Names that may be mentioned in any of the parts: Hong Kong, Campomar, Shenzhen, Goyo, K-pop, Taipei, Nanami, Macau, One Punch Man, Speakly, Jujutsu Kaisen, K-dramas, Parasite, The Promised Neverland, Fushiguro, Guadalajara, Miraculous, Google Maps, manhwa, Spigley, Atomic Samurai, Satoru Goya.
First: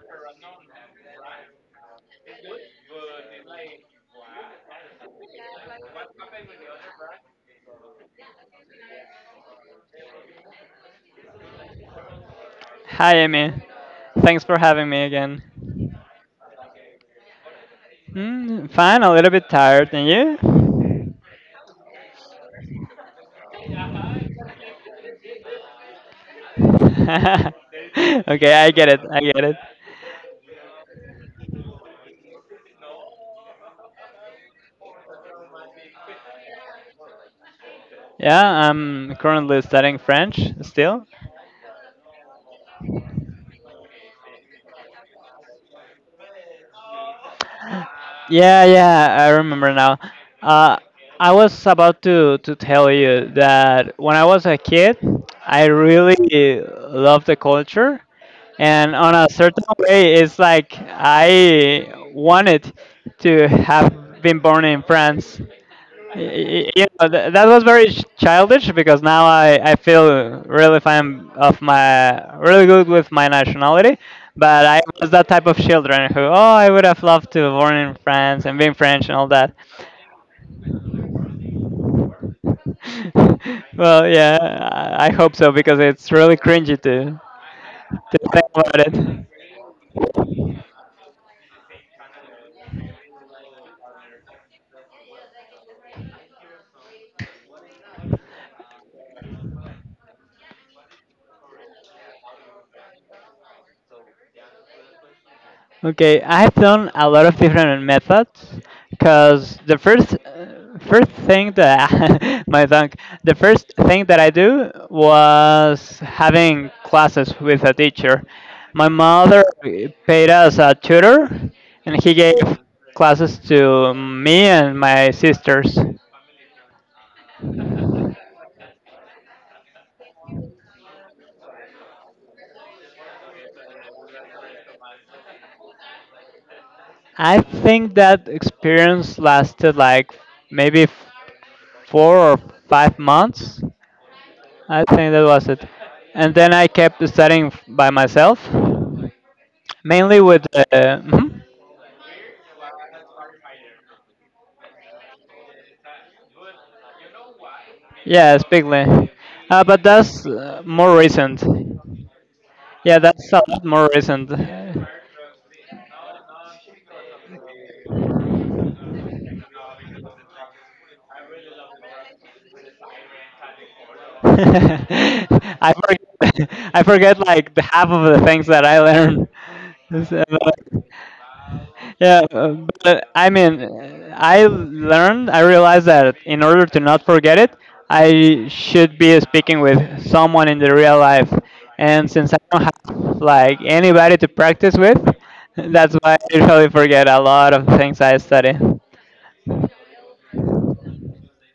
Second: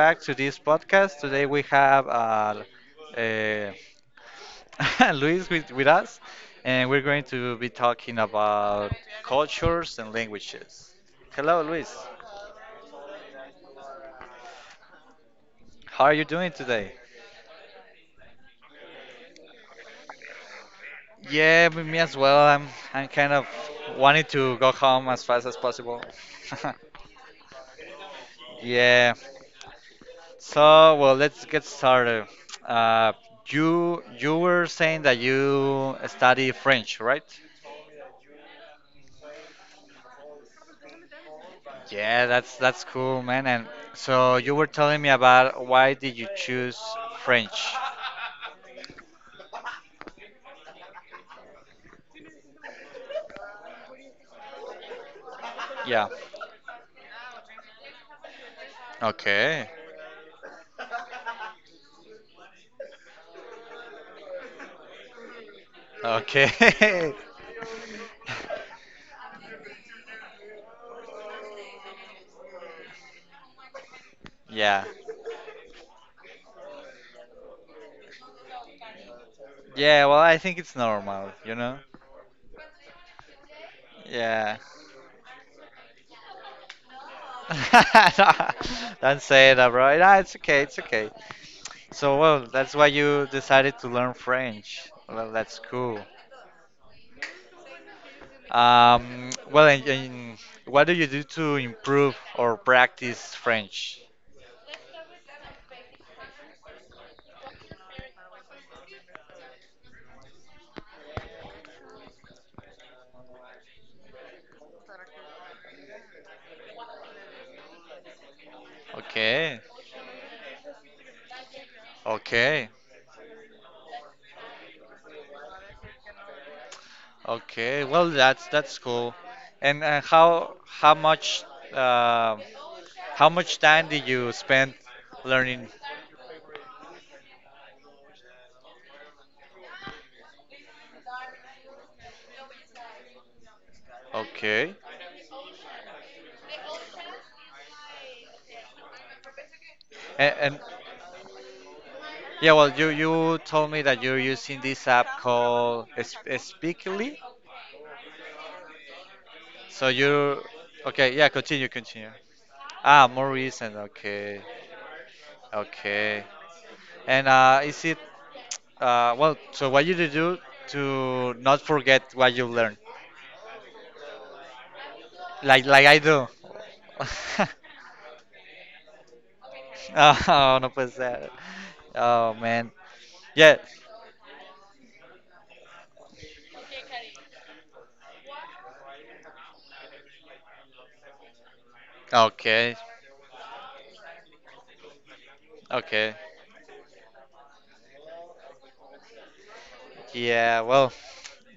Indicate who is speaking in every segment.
Speaker 1: back to this podcast. Today we have uh, Luis with us, and we're going to be talking about cultures and languages. Hello, Luis.
Speaker 2: Hi, Amy. Thanks for having me again.
Speaker 1: How are you doing today?
Speaker 2: Hmm, fine, a little bit tired, and you?
Speaker 1: Yeah, me as well. I'm kind of wanting to go home as fast as possible.
Speaker 2: Okay, I get it.
Speaker 1: Yeah.
Speaker 2: I get it.
Speaker 1: So, well, let's get started. Uh, you were saying that you study French, right?
Speaker 2: Yeah, I'm currently studying French still.
Speaker 1: Yeah, that's cool, man. And so you were telling me about why did you choose French?
Speaker 2: Yeah, I remember now. Uh, I was about to tell you that when I was a kid, I
Speaker 1: Yeah.
Speaker 2: really loved the culture, and on a certain
Speaker 1: Okay.
Speaker 2: way, it's like I wanted to have been born in France.
Speaker 1: Okay.
Speaker 2: That was very childish because now I feel really fine of my really good with my nationality, but I
Speaker 1: Yeah.
Speaker 2: was that type of children who, oh, I would have loved to born in France and being French and all that.
Speaker 1: Yeah, well, I think it's normal, you know?
Speaker 2: Well, yeah,
Speaker 1: Yeah.
Speaker 2: I hope so because it's really cringy to
Speaker 1: No,
Speaker 2: think about it.
Speaker 1: don't say that, bro. Nah, it's okay, it's okay. So, well, that's why you decided to learn French. Well, that's cool. Well, and what do you do to improve or practice French?
Speaker 2: Okay, I've done a lot of different methods because the first first thing that I- my tongue, the first thing that I do was having classes with a teacher. My mother
Speaker 1: Okay.
Speaker 2: paid us a tutor, and he gave
Speaker 1: Okay.
Speaker 2: classes to me and my sisters.
Speaker 1: Okay. Well, that's cool. And uh, how much time did you spend learning?
Speaker 2: I think that experience lasted like maybe 4 or 5 months.
Speaker 1: Okay.
Speaker 2: I think that was it. And then I kept studying by myself, mainly
Speaker 1: And,
Speaker 2: with.
Speaker 1: and
Speaker 2: Mhm.
Speaker 1: yeah, well, you told me that you're using this app called Speakly.
Speaker 2: Yeah, Spigley. But
Speaker 1: So
Speaker 2: that's
Speaker 1: you
Speaker 2: more
Speaker 1: Okay? Yeah,
Speaker 2: recent.
Speaker 1: continue, continue.
Speaker 2: Yeah,
Speaker 1: Ah, more
Speaker 2: that's a lot
Speaker 1: recent.
Speaker 2: more recent.
Speaker 1: Okay. Okay. And is it well? So what you do to not forget what you learned? Like,
Speaker 2: I
Speaker 1: like I do.
Speaker 2: forget, I forget like the half of the things that I learned. So,
Speaker 1: Oh, no puede ser.
Speaker 2: yeah,
Speaker 1: Oh, man.
Speaker 2: but I
Speaker 1: Yeah.
Speaker 2: mean, I learned, I realized that in order to not forget it, I should be speaking with someone in the real life. And since I don't
Speaker 1: Okay.
Speaker 2: have like anybody to practice with, that's
Speaker 1: Okay.
Speaker 2: why I usually forget a lot of things I study.
Speaker 1: Yeah, well,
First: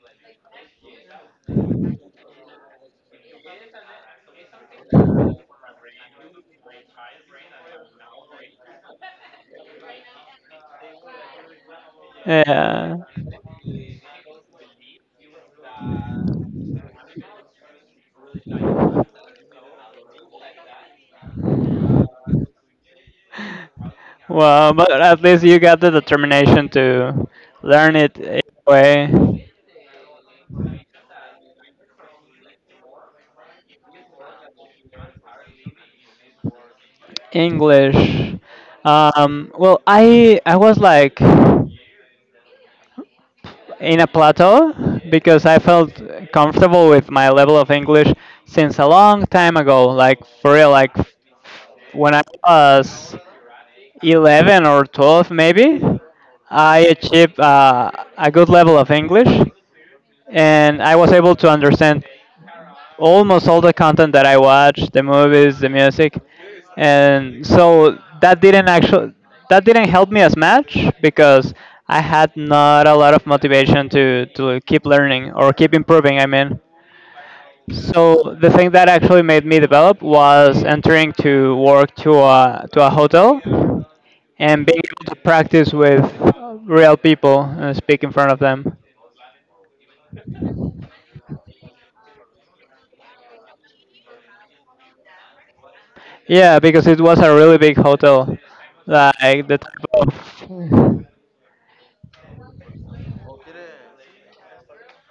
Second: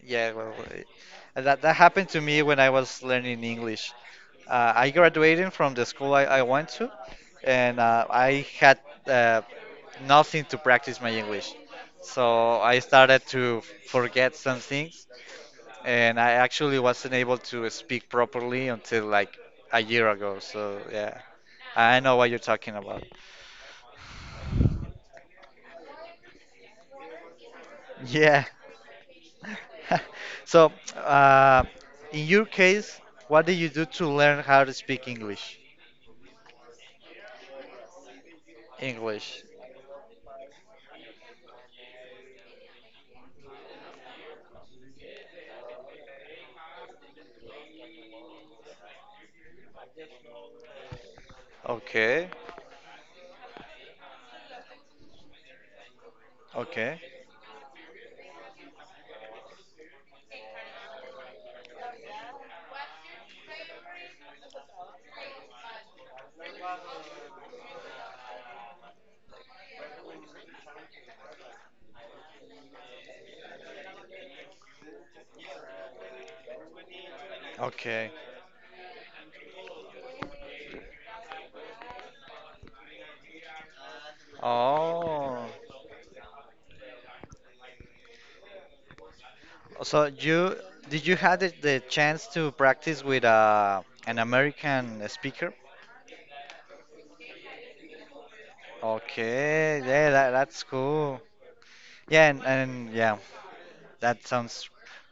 Speaker 1: yeah, well, that happened to me when I was learning English. I graduated from the school I went to, and I had uh, nothing to practice my English. So I
Speaker 2: Yeah.
Speaker 1: started to forget some things, and I actually wasn't able to speak properly until like a year ago. So yeah, I know what you're talking about.
Speaker 2: Well, but at least you got the determination to learn it
Speaker 1: Yeah.
Speaker 2: anyway.
Speaker 1: So, in your case, what did you do to learn how to speak English?
Speaker 2: English.
Speaker 1: English.
Speaker 2: Well, I was like in a plateau because I felt comfortable with my level of English since a long time ago. Like for real, like when I
Speaker 1: Okay.
Speaker 2: was 11 or 12 maybe, I
Speaker 1: Okay.
Speaker 2: achieved a good level of English and I was able to understand almost all the content that I watched, the movies, the music, and so that didn't actually that didn't help me as much because I had not a lot of motivation to keep learning or keep improving. I mean,
Speaker 1: Okay.
Speaker 2: so the thing that actually made me develop was entering to work to a hotel and being able to
Speaker 1: Oh.
Speaker 2: practice with real people and speak in front of them.
Speaker 1: So you Did you had the chance to practice with an American speaker?
Speaker 2: Yeah, because it was a really big hotel. Like the
Speaker 1: Okay.
Speaker 2: type
Speaker 1: Yeah, that's
Speaker 2: of
Speaker 1: cool. Yeah, and yeah, that sounds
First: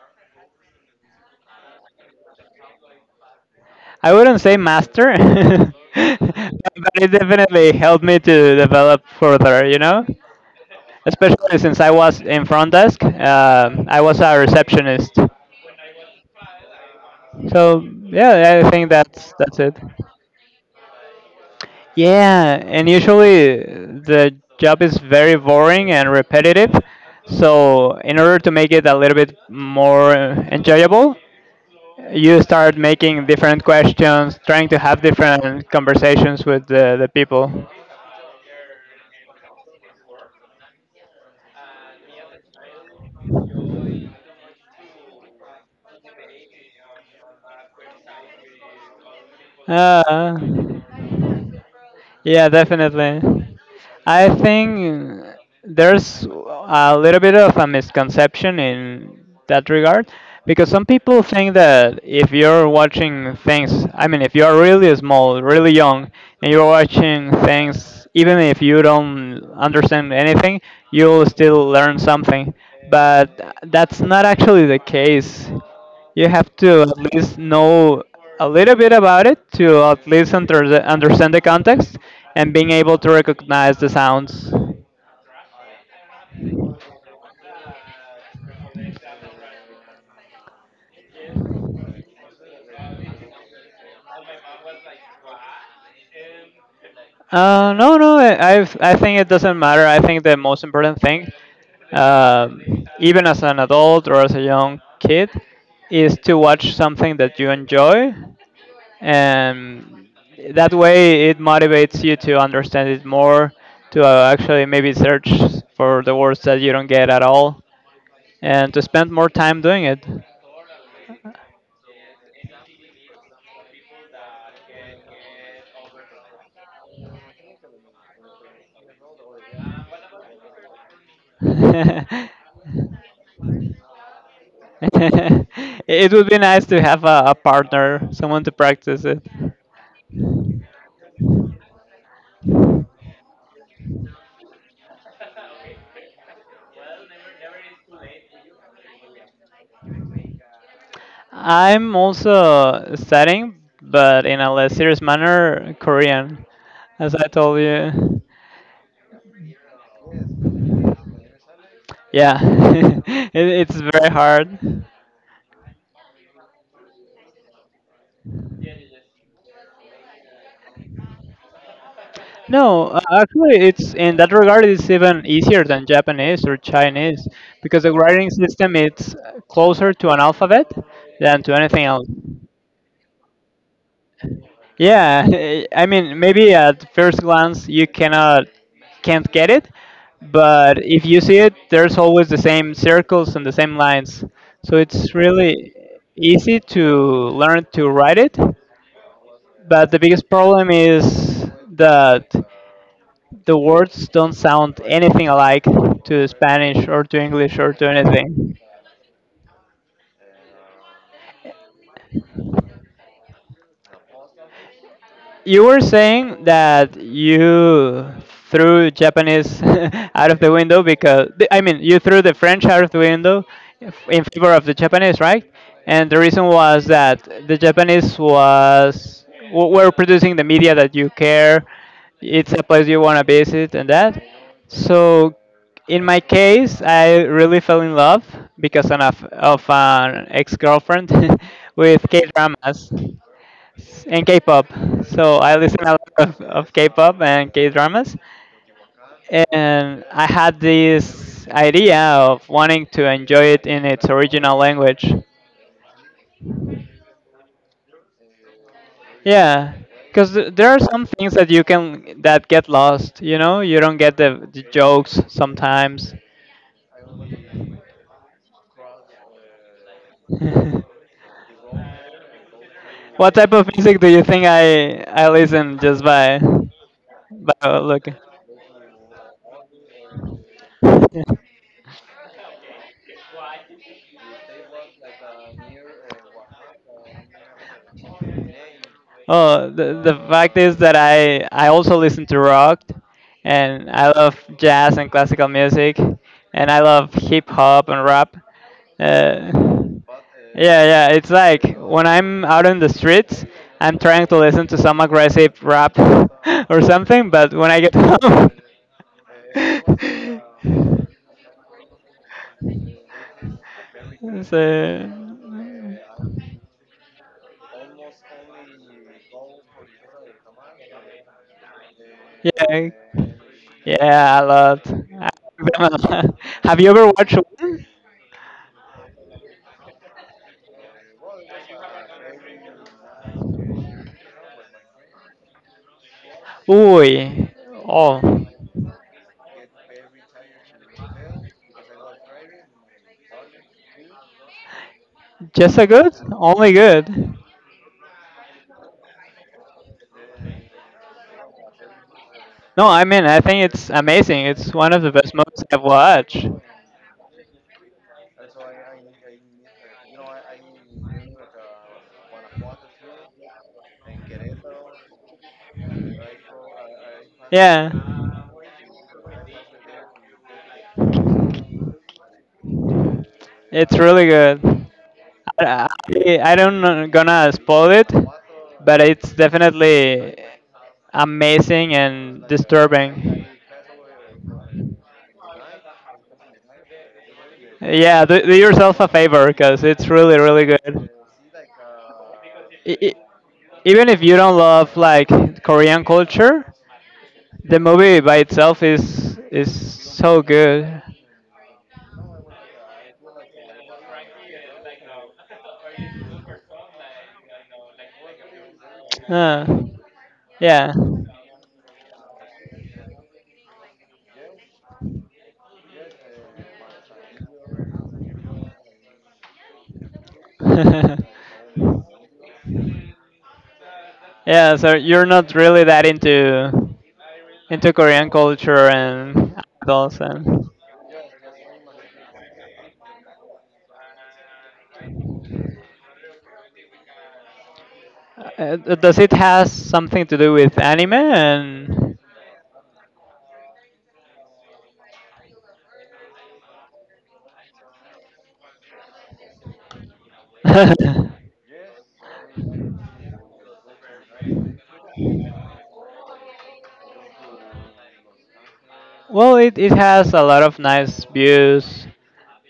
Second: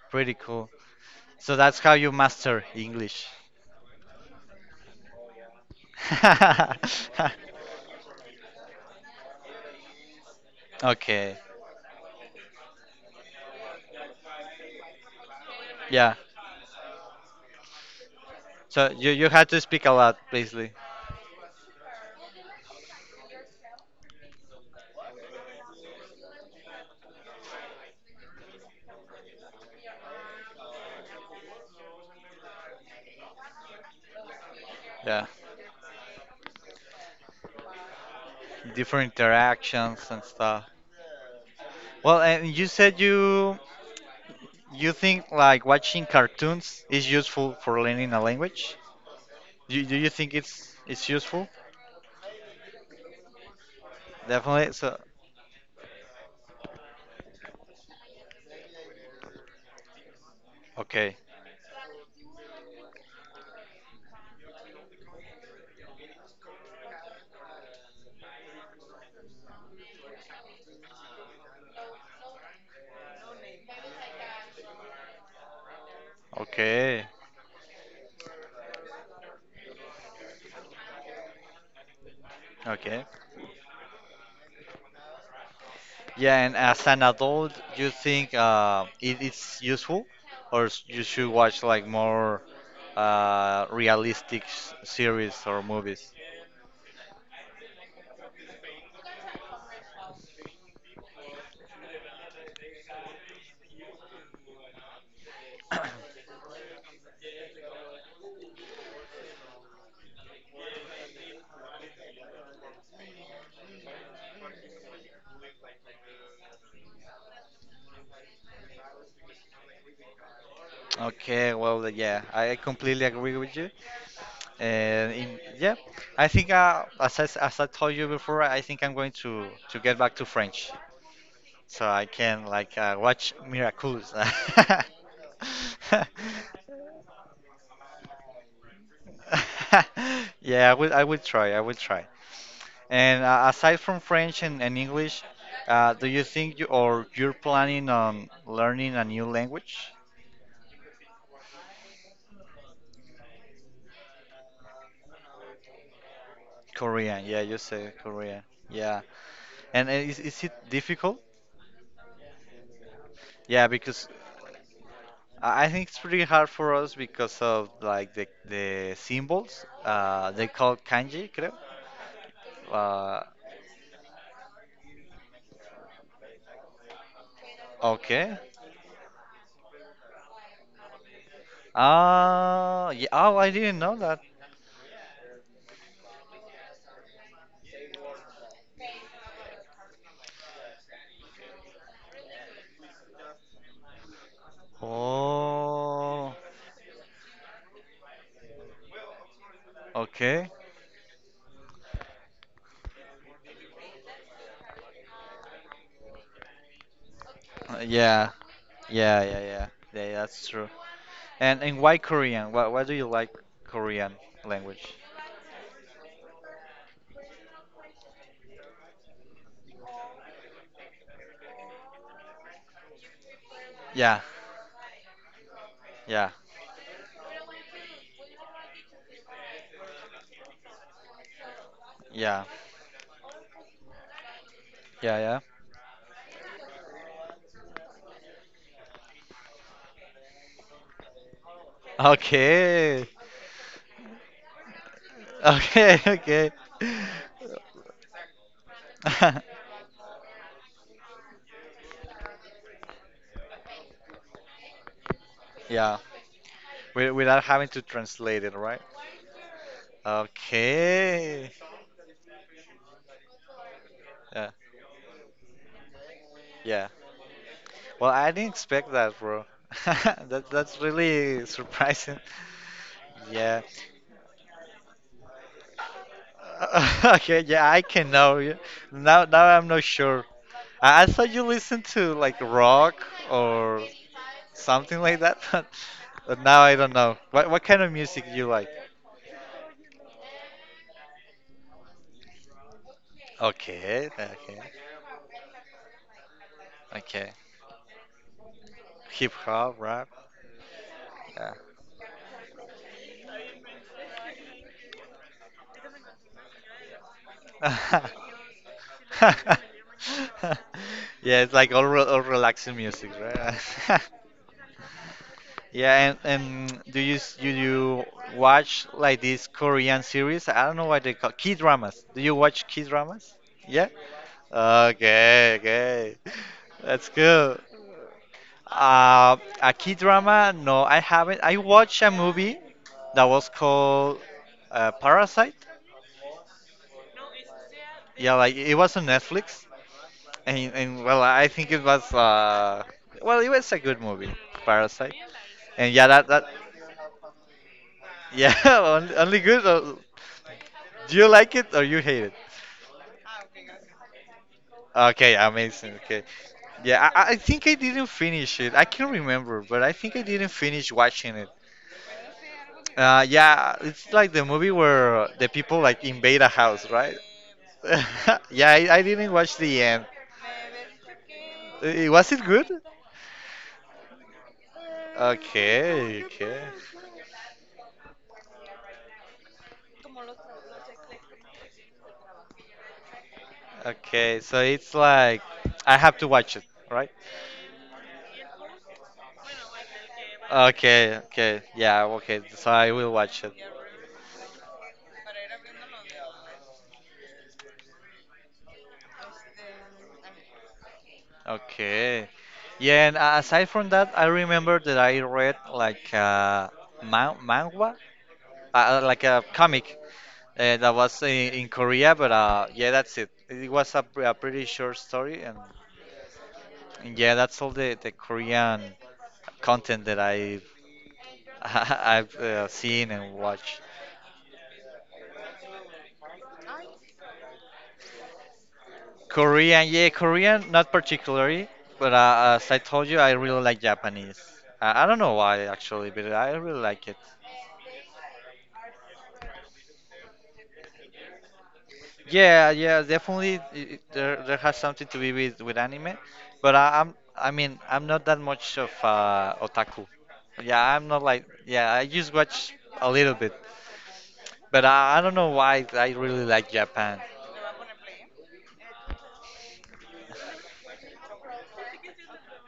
Speaker 1: pretty cool. So that's how you master English.
Speaker 2: I wouldn't say master, but it definitely helped me to develop further, you know?
Speaker 1: Okay.
Speaker 2: Especially since I was in front desk, I was a receptionist.
Speaker 1: Yeah.
Speaker 2: So yeah, I think
Speaker 1: So you had
Speaker 2: that's
Speaker 1: to
Speaker 2: it.
Speaker 1: speak a lot, basically.
Speaker 2: Yeah, and usually the job is very boring and repetitive. So in order to make it a little bit more enjoyable, you start making different questions, trying to have
Speaker 1: Yeah.
Speaker 2: different conversations with the people.
Speaker 1: Different interactions and stuff. Well, and you said you think like watching cartoons is useful for learning a language? Do you
Speaker 2: Uh,
Speaker 1: think it's useful?
Speaker 2: Yeah, definitely. I
Speaker 1: Definitely. So
Speaker 2: think there's a little bit of a misconception in that regard because some
Speaker 1: okay.
Speaker 2: people think that if you're watching things, I mean, if you're really small, really young, and you're watching things, even if you don't understand anything, you'll still learn something. But that's not actually the case. You have to at
Speaker 1: Okay.
Speaker 2: least know a little bit about it to at least under the, understand the context and being able
Speaker 1: Okay.
Speaker 2: to recognize the sounds.
Speaker 1: Yeah, and as an adult, you think it's useful, or you should watch like more realistic series or movies?
Speaker 2: No, no, I think it doesn't matter. I think the most important thing, um, even as an adult or as a young kid, is to watch something that you enjoy, and that way it motivates you to understand it more, to actually maybe search for the words that you don't get at all and to spend more time doing it.
Speaker 1: Okay, well, yeah, I completely agree with you. Yeah, I think as as I told you before, I think I'm going to get back to French, so I can like watch Miraculous.
Speaker 2: It would be nice to have a partner, someone to practice it.
Speaker 1: Yeah, I will. I will try. I will try. And aside from French and English, do you think you or you're planning on learning a new language?
Speaker 2: I'm also studying, but in a less serious manner, Korean, as
Speaker 1: Korean,
Speaker 2: I
Speaker 1: yeah, you
Speaker 2: told
Speaker 1: say
Speaker 2: you.
Speaker 1: Korean, yeah. And is it difficult?
Speaker 2: Yeah,
Speaker 1: Yeah,
Speaker 2: it's
Speaker 1: because
Speaker 2: very hard.
Speaker 1: I think it's pretty hard for us because of like the symbols. They call kanji, creo.
Speaker 2: No,
Speaker 1: Uh,
Speaker 2: actually, it's in that regard, it's even easier than Japanese or Chinese because the writing
Speaker 1: okay.
Speaker 2: system is closer to an alphabet than to anything else.
Speaker 1: Ah, yeah. Oh, I didn't know that.
Speaker 2: Yeah, I mean, maybe at first glance you cannot can't get it, but if you see it, there's always the same circles and the same lines. So it's really
Speaker 1: Oh,
Speaker 2: easy to learn to write it, but the biggest
Speaker 1: okay.
Speaker 2: problem is that the words don't sound anything alike to Spanish or to English or to
Speaker 1: Yeah,
Speaker 2: anything.
Speaker 1: yeah, yeah, yeah. Yeah, yeah, that's true. And why Korean? Why do you like Korean language?
Speaker 2: You were saying that you threw Japanese out of the window because the- I mean you threw the French out of the window
Speaker 1: Yeah,
Speaker 2: in favor of the Japanese, right? And the
Speaker 1: yeah,
Speaker 2: reason was that the Japanese was were producing the media that you care.
Speaker 1: yeah,
Speaker 2: It's a place you want to visit and that.
Speaker 1: yeah,
Speaker 2: So
Speaker 1: yeah.
Speaker 2: in my case, I really fell in love because of an ex-girlfriend with K-dramas
Speaker 1: Okay,
Speaker 2: and K-pop. So I listen a
Speaker 1: okay,
Speaker 2: lot of,
Speaker 1: okay.
Speaker 2: of K-pop and K-dramas, and I had this idea of wanting to enjoy it in its original language.
Speaker 1: Yeah, without having to translate it, right?
Speaker 2: Yeah, because there are some things that
Speaker 1: Okay.
Speaker 2: you can that get lost. You know, you don't get
Speaker 1: Yeah,
Speaker 2: the jokes sometimes.
Speaker 1: yeah. Well, I didn't expect that, bro. That's really surprising.
Speaker 2: What type
Speaker 1: Yeah.
Speaker 2: of music do you think I listen just
Speaker 1: Uh, okay,
Speaker 2: by
Speaker 1: yeah, I
Speaker 2: look?
Speaker 1: can know. Yeah. Now I'm not sure. I thought you listened to like rock or something like that, but now I don't know. What kind of music do you like?
Speaker 2: Oh, the fact is that I also listen to rock, and
Speaker 1: Okay,
Speaker 2: I love
Speaker 1: okay,
Speaker 2: jazz and classical music, and I love
Speaker 1: okay.
Speaker 2: hip hop and rap.
Speaker 1: Hip
Speaker 2: Uh,
Speaker 1: hop, rap.
Speaker 2: yeah, yeah, it's
Speaker 1: Yeah.
Speaker 2: like when I'm out in the streets, I'm trying to listen to some aggressive rap or something, but when I get home.
Speaker 1: Yeah, it's like all relaxing music, right?
Speaker 2: It's a,
Speaker 1: Yeah, and do do you watch like these Korean series? I don't know what they call key dramas. Do you watch key
Speaker 2: yeah,
Speaker 1: dramas? Yeah.
Speaker 2: yeah, a lot. I
Speaker 1: Okay,
Speaker 2: remember- a
Speaker 1: okay,
Speaker 2: lot. Have you ever
Speaker 1: that's
Speaker 2: watched
Speaker 1: cool.
Speaker 2: one?
Speaker 1: Uh, a key drama? No, I haven't. I watched a movie that was called Parasite.
Speaker 2: Uy, oh,
Speaker 1: Yeah, like it was on Netflix, and well, I think it was well, it was a good movie, Parasite.
Speaker 2: just a
Speaker 1: And yeah,
Speaker 2: good,
Speaker 1: that that
Speaker 2: only good.
Speaker 1: yeah, only good. Do you like it or you hate it?
Speaker 2: No, I mean I think it's amazing. It's one of the best
Speaker 1: Okay,
Speaker 2: movies I've
Speaker 1: amazing. Okay.
Speaker 2: watched.
Speaker 1: Yeah, I think I didn't finish it. I can't remember, but I think I didn't finish watching it. Yeah, it's like the movie where the people like invade a house, right?
Speaker 2: Yeah.
Speaker 1: Yeah, I didn't watch the end. Was it good?
Speaker 2: It's really good. I,
Speaker 1: Okay,
Speaker 2: I I
Speaker 1: okay.
Speaker 2: don't know- gonna spoil it, but it's definitely amazing and disturbing.
Speaker 1: Okay, so it's like I have to watch it, right?
Speaker 2: Yeah, do, do yourself a favor because it's really really good.
Speaker 1: Okay, okay. Yeah, okay. So I
Speaker 2: E-
Speaker 1: will
Speaker 2: e-
Speaker 1: watch it.
Speaker 2: Even if you don't love like Korean culture, the movie by itself is so good.
Speaker 1: Okay. Yeah, and aside from that, I remember that I read like manhwa, like a
Speaker 2: Ah,
Speaker 1: comic
Speaker 2: yeah.
Speaker 1: that was in Korea, but yeah, that's it. It was a pretty short story, and yeah, that's all the Korean content that I've I've seen and watched.
Speaker 2: Yeah, so you're not really that into Korean culture and
Speaker 1: Korean, yeah,
Speaker 2: idols and
Speaker 1: Korean, not particularly, but as I told you, I really like Japanese. I don't know why actually, but I really like it.
Speaker 2: uh, does it has something to do with anime and
Speaker 1: Yeah, yeah, definitely. There has something to be with anime, but I mean, I'm not that much of otaku. Yeah, I'm not like, yeah, I just watch a little bit, but I don't know why I really like Japan.
Speaker 2: well, it has a lot of nice views.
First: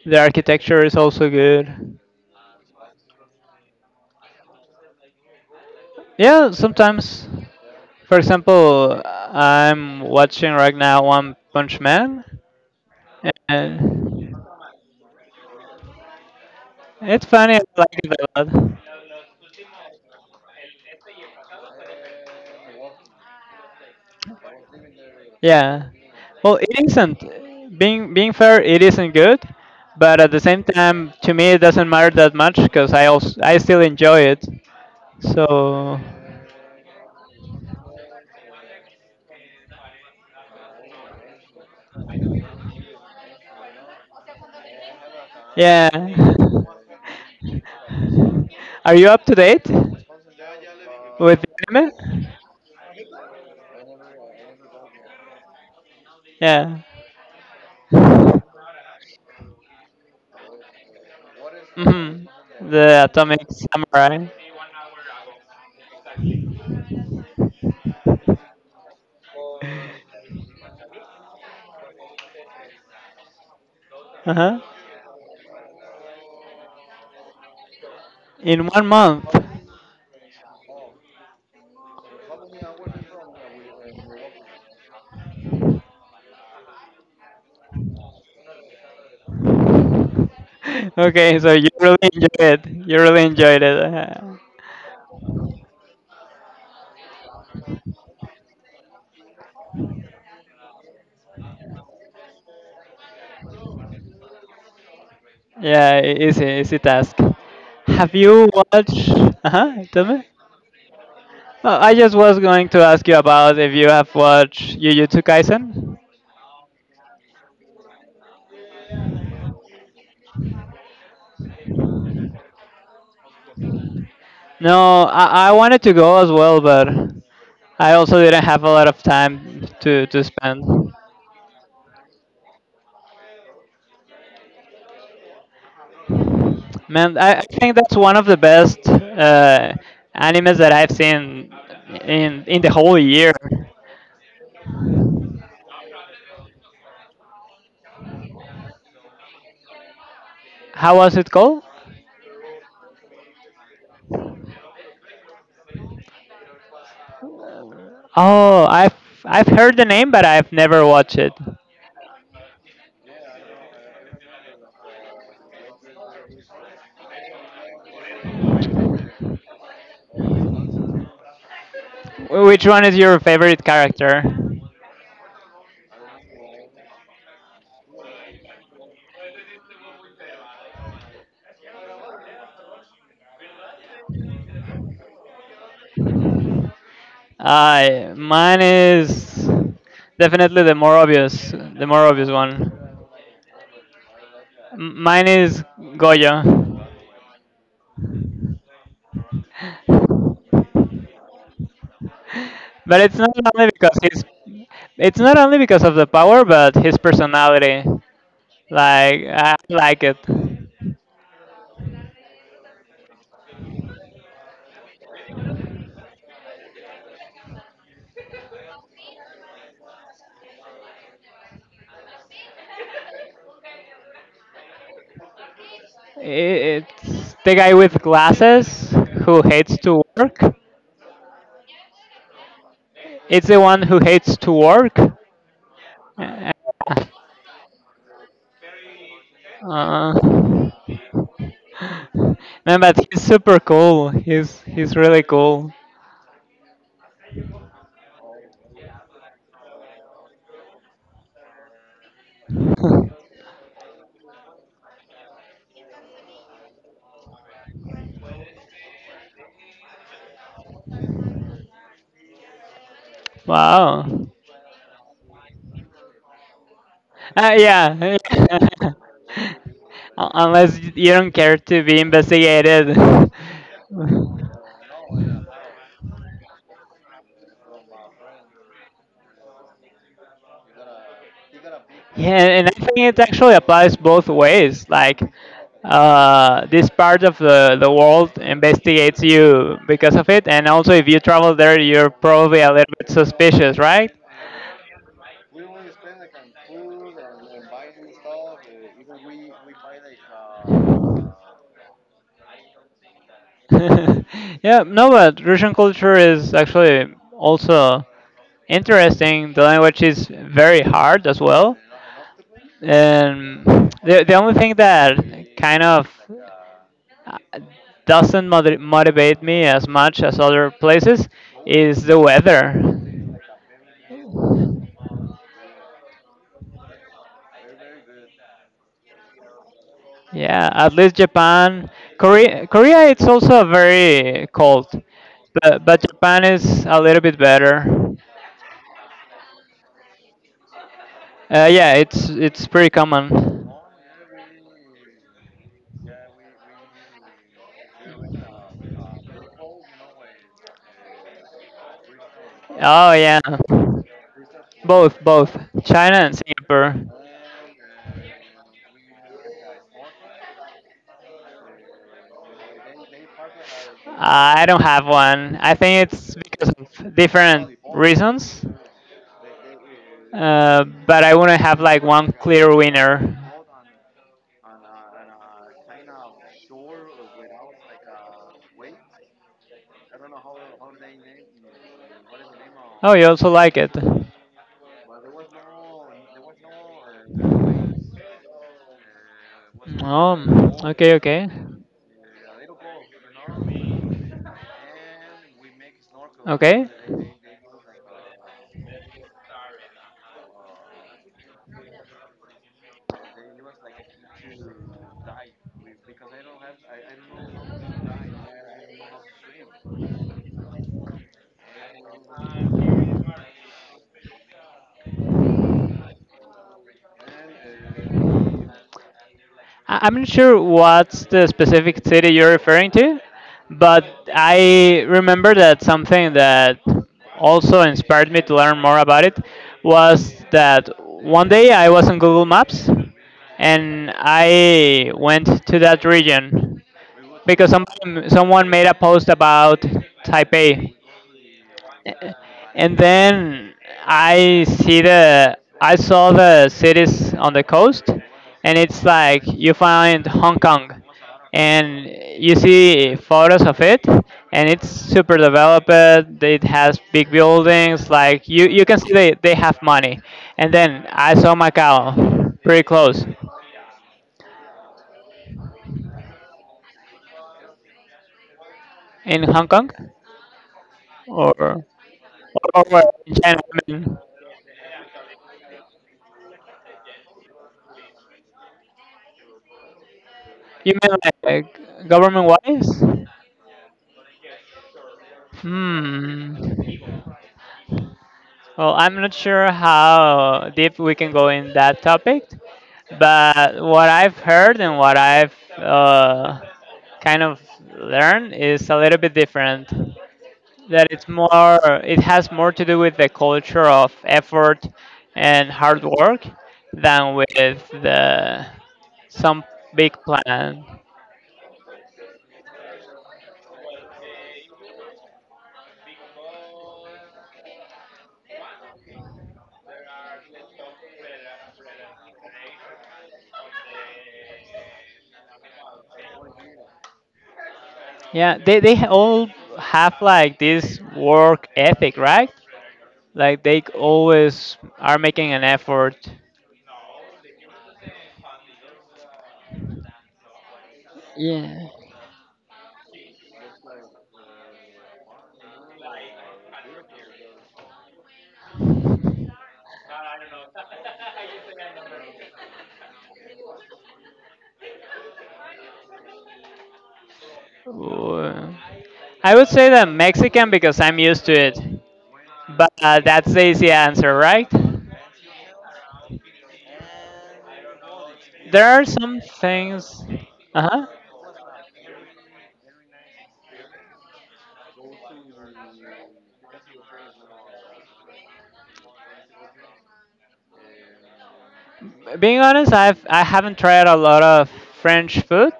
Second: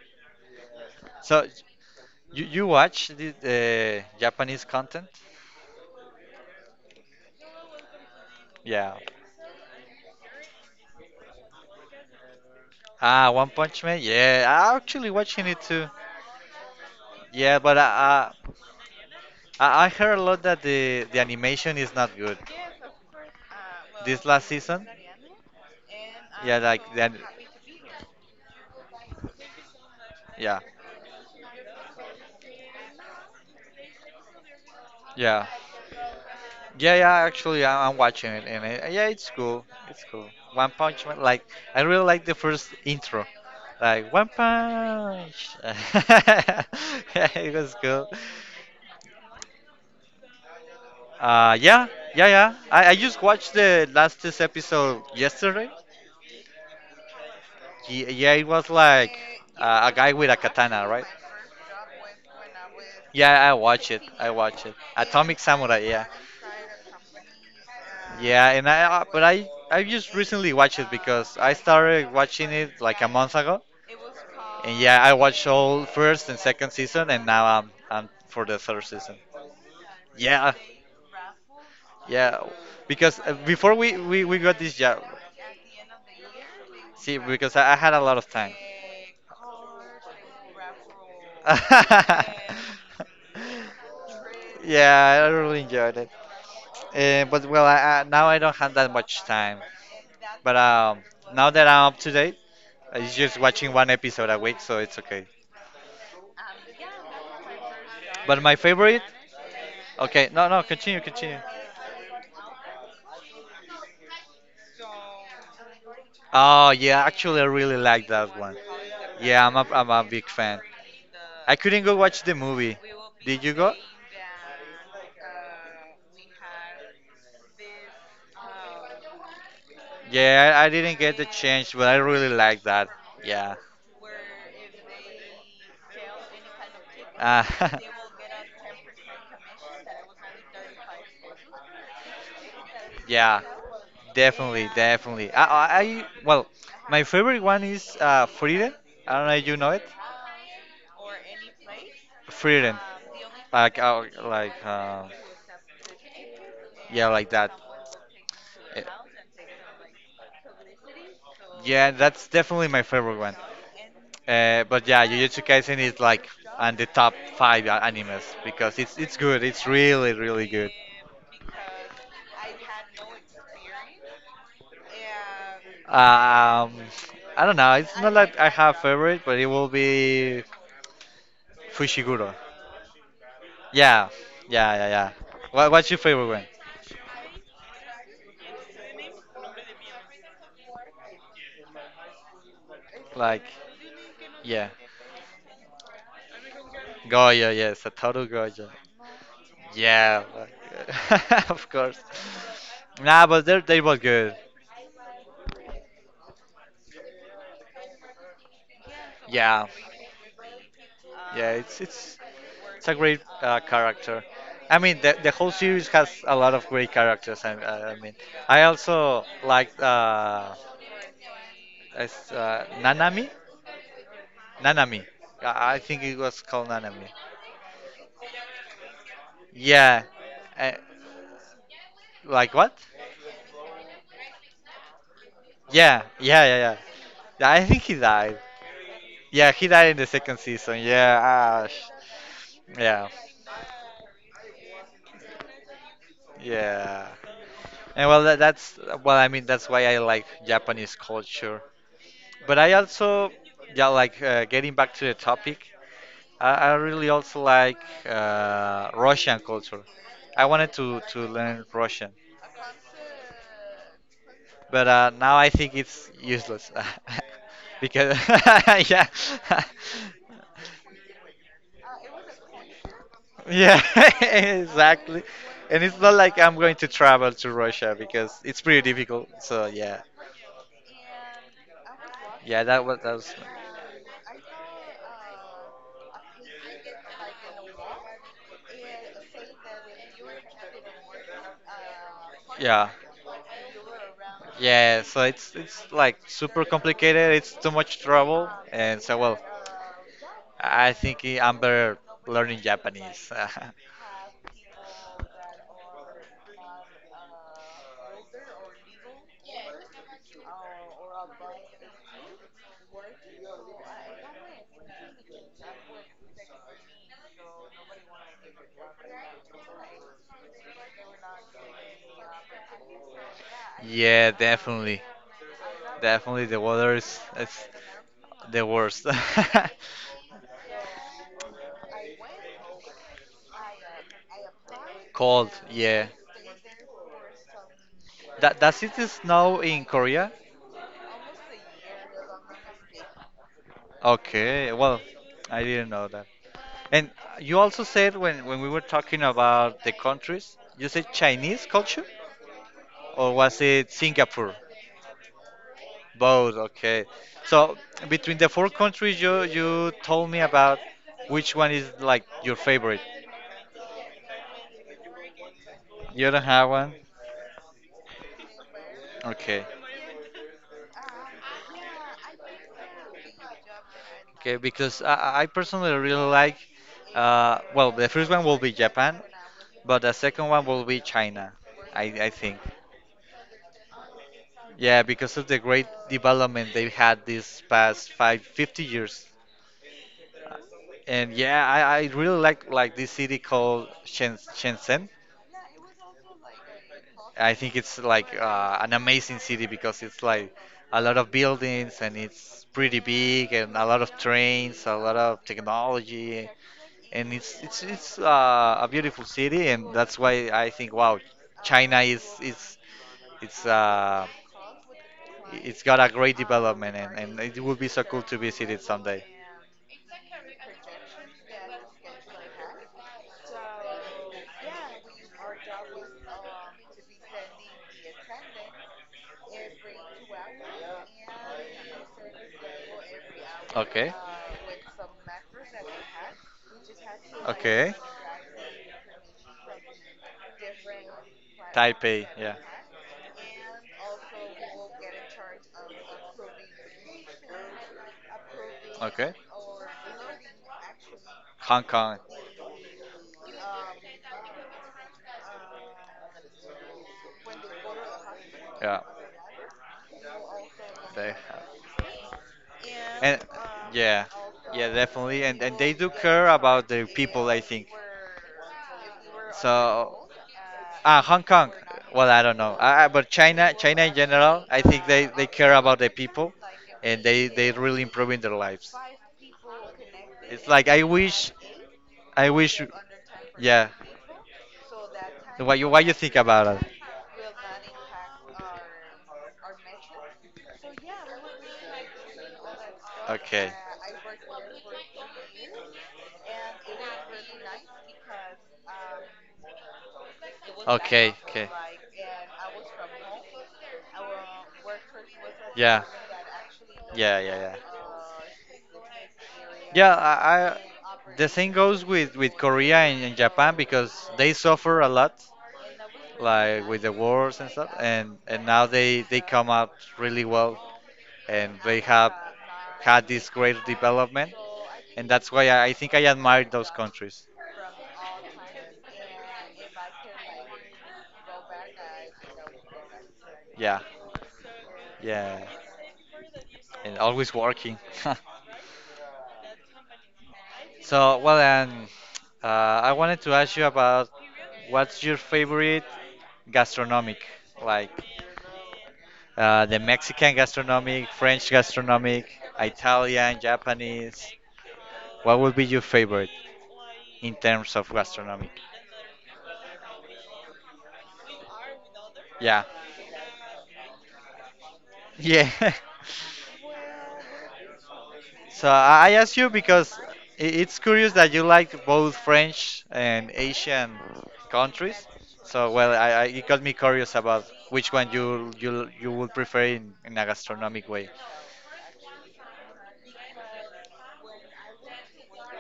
Speaker 2: The architecture is also
Speaker 1: So,
Speaker 2: good.
Speaker 1: you watch the Japanese content?
Speaker 2: Yeah, sometimes. For
Speaker 1: Yeah.
Speaker 2: example, I'm watching right now One Punch Man,
Speaker 1: Ah, One Punch Man.
Speaker 2: and
Speaker 1: Yeah, I'm actually watching it too.
Speaker 2: it's funny.
Speaker 1: Yeah,
Speaker 2: I
Speaker 1: but
Speaker 2: like it
Speaker 1: I,
Speaker 2: a lot.
Speaker 1: I, I heard a lot that the animation is not good. This last season.
Speaker 2: Yeah. Well,
Speaker 1: Yeah,
Speaker 2: it
Speaker 1: like then.
Speaker 2: isn't. Being fair, it isn't good, but at the
Speaker 1: Yeah,
Speaker 2: same time, to me, it doesn't matter that much because I also I still enjoy it.
Speaker 1: yeah,
Speaker 2: So,
Speaker 1: yeah, yeah. Actually, I'm watching it, and yeah, it's cool. It's cool. One Punch Man. Like I really like the first intro. Like One Punch.
Speaker 2: yeah.
Speaker 1: Yeah, it was cool.
Speaker 2: Are you up to date with the
Speaker 1: Yeah,
Speaker 2: anime?
Speaker 1: yeah, yeah. I just watched the last this episode yesterday.
Speaker 2: Yeah.
Speaker 1: Yeah, it was like a guy with a katana, right?
Speaker 2: Hmm. The Atomic
Speaker 1: Yeah, I watch it.
Speaker 2: Samurai.
Speaker 1: I watch it. Atomic Samurai. Yeah, yeah. But I just recently watched it because I started watching it like a month ago.
Speaker 2: Uh-huh.
Speaker 1: And yeah, I watched all first and second season, and now I'm for the
Speaker 2: In
Speaker 1: third
Speaker 2: one
Speaker 1: season.
Speaker 2: month.
Speaker 1: Yeah. Yeah, because before we got this job, see, because I had a lot of time.
Speaker 2: Okay, so you really enjoyed it. You really enjoyed it.
Speaker 1: Yeah, I really enjoyed it. But well, now I don't have that much time. But now that I'm up to date, it's just watching one episode a week, so it's okay.
Speaker 2: Yeah, e- easy, easy task. Have
Speaker 1: But
Speaker 2: you
Speaker 1: my favorite?
Speaker 2: watched? Uh-huh, tell me.
Speaker 1: Okay, no, no, continue, continue.
Speaker 2: Oh, I just was going to ask you about if you have watched Jujutsu Kaisen.
Speaker 1: Oh, yeah, actually, I really like that one. Yeah, I'm a big fan. I couldn't go watch the movie. Did you go?
Speaker 2: No, I wanted to go as well, but I also didn't have a lot of time to
Speaker 1: Yeah, I
Speaker 2: spend.
Speaker 1: I didn't get the chance, but I really like that. Yeah.
Speaker 2: Man, I
Speaker 1: Ah,
Speaker 2: think that's one of the best animes that I've seen in the whole year.
Speaker 1: definitely. I Well, my, uh-huh, favorite one is Friden. I don't know if you know it.
Speaker 2: How was it called?
Speaker 1: Friden,
Speaker 2: Oh, I've heard the name, but I've never watched it.
Speaker 1: yeah, that's definitely my favorite one. But yeah, Jujutsu Kaisen is like on the top five animes because it's good. It's really really good.
Speaker 2: Which one is your favorite character?
Speaker 1: Um, I don't know. It's not like I have favorite, but it will be Fushiguro. Yeah, yeah, yeah, yeah. What's your favorite one?
Speaker 2: Mine is definitely the more obvious one.
Speaker 1: Like, yeah,
Speaker 2: Mine is Goyo.
Speaker 1: Goya. Yes, Satoru Goya. Yeah, of course.
Speaker 2: But it's
Speaker 1: Nah,
Speaker 2: not
Speaker 1: but they
Speaker 2: only
Speaker 1: they was
Speaker 2: because he's
Speaker 1: good.
Speaker 2: it's not only because of the power but his personality like I
Speaker 1: Yeah,
Speaker 2: like it.
Speaker 1: yeah, it's a great character. I mean, the whole series has a lot of great characters. I mean, I also liked Nanami, Nanami. I think it
Speaker 2: I-
Speaker 1: was called Nanami.
Speaker 2: it's the guy with glasses who hates to
Speaker 1: Yeah,
Speaker 2: work.
Speaker 1: uh, like what?
Speaker 2: It's the one who hates to work.
Speaker 1: Yeah, yeah,
Speaker 2: Uh,
Speaker 1: yeah, yeah. Yeah, I think he died. Yeah, he died in the second
Speaker 2: uh,
Speaker 1: season. Yeah, ah,
Speaker 2: no, but
Speaker 1: yeah,
Speaker 2: he's super cool, he's really cool.
Speaker 1: yeah. And well, that, that's well, I mean, that's why I like Japanese culture. But I also, yeah, like getting back to the topic, I really also like Russian culture. I wanted to learn Russian,
Speaker 2: Wow.
Speaker 1: but now I think it's useless
Speaker 2: Yeah.
Speaker 1: because
Speaker 2: Un-
Speaker 1: yeah.
Speaker 2: Unless you don't care to be investigated.
Speaker 1: Yeah, exactly. And it's not like I'm going to travel to Russia because it's pretty difficult. So yeah,
Speaker 2: Yeah,
Speaker 1: yeah,
Speaker 2: and I
Speaker 1: that
Speaker 2: think
Speaker 1: was that
Speaker 2: it
Speaker 1: was.
Speaker 2: actually applies both ways. Like, this part of the world investigates you because of it, and also if you travel there, you're probably a
Speaker 1: Yeah.
Speaker 2: little bit suspicious, right?
Speaker 1: Yeah, so it's like super complicated. It's too much trouble, and so well, I think I'm better learning Japanese.
Speaker 2: Yeah, no, but Russian culture is actually also interesting. The language is very hard as well. And the only thing that kind of uh, doesn't motivate me as much as other places is the weather.
Speaker 1: just Yeah, definitely. I. Definitely the with weather the is weather it's everything. The worst. So I
Speaker 2: Yeah, at least Japan, Korea it's also very cold,
Speaker 1: cold, and
Speaker 2: but
Speaker 1: yeah. I
Speaker 2: Japan is
Speaker 1: stayed
Speaker 2: a little bit better.
Speaker 1: that does it snow in Korea?
Speaker 2: Yeah, it's pretty common.
Speaker 1: Okay, well, I didn't know that. And you also said when we were talking about the countries, you said Chinese culture,
Speaker 2: Oh
Speaker 1: or
Speaker 2: yeah,
Speaker 1: was it Singapore?
Speaker 2: both both China and
Speaker 1: Both.
Speaker 2: Singapore.
Speaker 1: Okay. So between the four countries, you told me about which one is like your favorite.
Speaker 2: I don't have one. I think
Speaker 1: You
Speaker 2: it's
Speaker 1: don't have
Speaker 2: because
Speaker 1: one?
Speaker 2: of different reasons.
Speaker 1: Okay.
Speaker 2: But I wouldn't have like one clear winner.
Speaker 1: Okay, because I personally really like, the first one will be Japan, but the second one will be China, I think.
Speaker 2: Oh, you also like it. But
Speaker 1: Yeah, because of the great development they've had these past 50 years.
Speaker 2: oh, okay. uh,
Speaker 1: And
Speaker 2: a
Speaker 1: yeah, I really like this city called Shenzhen. I think it's like an amazing city because it's like a lot of buildings and it's pretty big and a lot of trains, a lot of technology, and it's a beautiful city, and that's why I think wow, China is it's uh it's got a great development, and it would be so cool to visit it someday.
Speaker 2: I- I'm not sure what's the specific city you're referring to, but I remember that something that also inspired me to learn more
Speaker 1: Every 2 hours and a
Speaker 2: about it
Speaker 1: service
Speaker 2: was that one day I was on Google Maps
Speaker 1: hour.
Speaker 2: and I went to that region because someone made a post about Taipei, and then I saw the cities on the coast, and it's like you find Hong Kong,
Speaker 1: Hong
Speaker 2: and
Speaker 1: Kong.
Speaker 2: you see photos of it, and it's super developed. It has big buildings. Like you can
Speaker 1: Yeah.
Speaker 2: see they have money. And then I saw Macau, pretty close,
Speaker 1: And yeah, yeah, definitely. And they do care about their people, I think.
Speaker 2: in Hong
Speaker 1: So,
Speaker 2: Kong,
Speaker 1: ah, Hong
Speaker 2: or
Speaker 1: Kong. Well, I don't know.
Speaker 2: or
Speaker 1: But
Speaker 2: in China.
Speaker 1: China, China in general, I think they care about the people, and they really improving their lives. It's like
Speaker 2: You
Speaker 1: I
Speaker 2: mean
Speaker 1: wish.
Speaker 2: like government
Speaker 1: I wish,
Speaker 2: wise?
Speaker 1: yeah. What you think
Speaker 2: Hmm.
Speaker 1: about it?
Speaker 2: Well, I'm not sure how deep we can go in that topic,
Speaker 1: Okay.
Speaker 2: but what I've heard and what I've kind of learned is a little bit different. That it's
Speaker 1: Okay, okay.
Speaker 2: it has more to do with the culture of effort and hard
Speaker 1: Yeah.
Speaker 2: work than
Speaker 1: Yeah, yeah, yeah.
Speaker 2: with the some big
Speaker 1: Yeah, I
Speaker 2: plan.
Speaker 1: the same goes with with Korea and Japan, because they suffer a lot, like with the wars and stuff, and now they come out really well, and they have had this great development, and that's why I think I admire those countries.
Speaker 2: Yeah, they all have like this work ethic, right? Like they
Speaker 1: Yeah,
Speaker 2: always are making an
Speaker 1: yeah,
Speaker 2: effort.
Speaker 1: and always working. So well,
Speaker 2: Yeah.
Speaker 1: and I wanted to ask you about what's your favorite gastronomic, like the Mexican gastronomic, French gastronomic, Italian, Japanese. What would be your favorite in terms of gastronomic?
Speaker 2: Ooh. I would say that Mexican because I'm used to it,
Speaker 1: Yeah.
Speaker 2: but that's the easy answer, right?
Speaker 1: Yeah.
Speaker 2: There
Speaker 1: So
Speaker 2: are
Speaker 1: I
Speaker 2: some
Speaker 1: ask you because
Speaker 2: things. Uh
Speaker 1: it's
Speaker 2: huh.
Speaker 1: curious that you like both French and Asian countries. So well, I it got me curious about which one you would prefer in a gastronomic way.
Speaker 2: Being honest, I haven't tried a lot of French food.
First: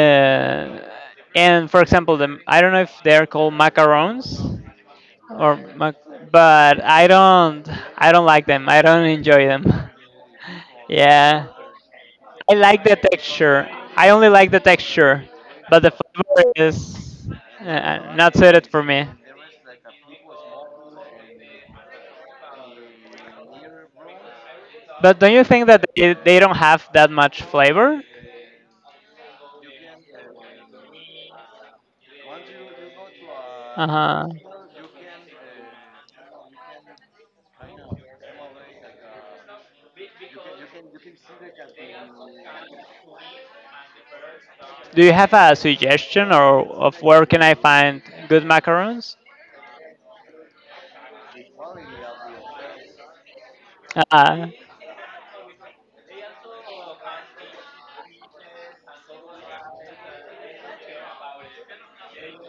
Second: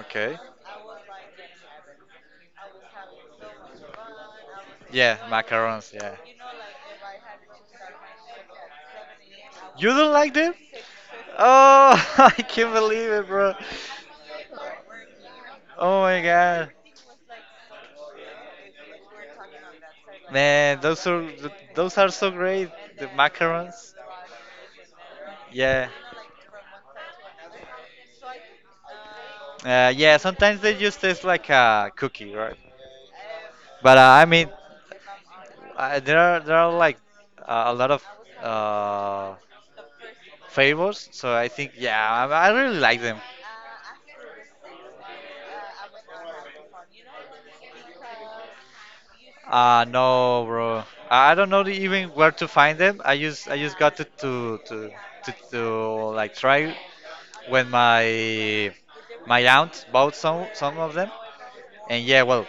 Speaker 1: Okay.
Speaker 2: and for example, the I don't know if they're called macarons
Speaker 1: Yeah,
Speaker 2: or
Speaker 1: macarons,
Speaker 2: mac,
Speaker 1: yeah.
Speaker 2: but I don't like them. I don't enjoy them.
Speaker 1: You don't like them?
Speaker 2: Yeah.
Speaker 1: Oh, I
Speaker 2: I
Speaker 1: can't
Speaker 2: like the
Speaker 1: believe it, bro.
Speaker 2: texture. I only like the texture, but the
Speaker 1: Oh my
Speaker 2: flavor
Speaker 1: god.
Speaker 2: is not suited for me.
Speaker 1: Man, those are those are so great. The macarons.
Speaker 2: But don't you think that
Speaker 1: Yeah.
Speaker 2: they don't have that much flavor?
Speaker 1: Yeah. Sometimes they just taste like a cookie, right?
Speaker 2: Uh
Speaker 1: But I
Speaker 2: huh.
Speaker 1: mean, there are there are like a lot of uh, favors. So I think, yeah, I really like them.
Speaker 2: Do you have a suggestion or of where can I find good macarons?
Speaker 1: Uh, no, bro. I don't know even where to find them. I just got to
Speaker 2: Uh,
Speaker 1: to like try when my aunt bought some of them, and yeah, well,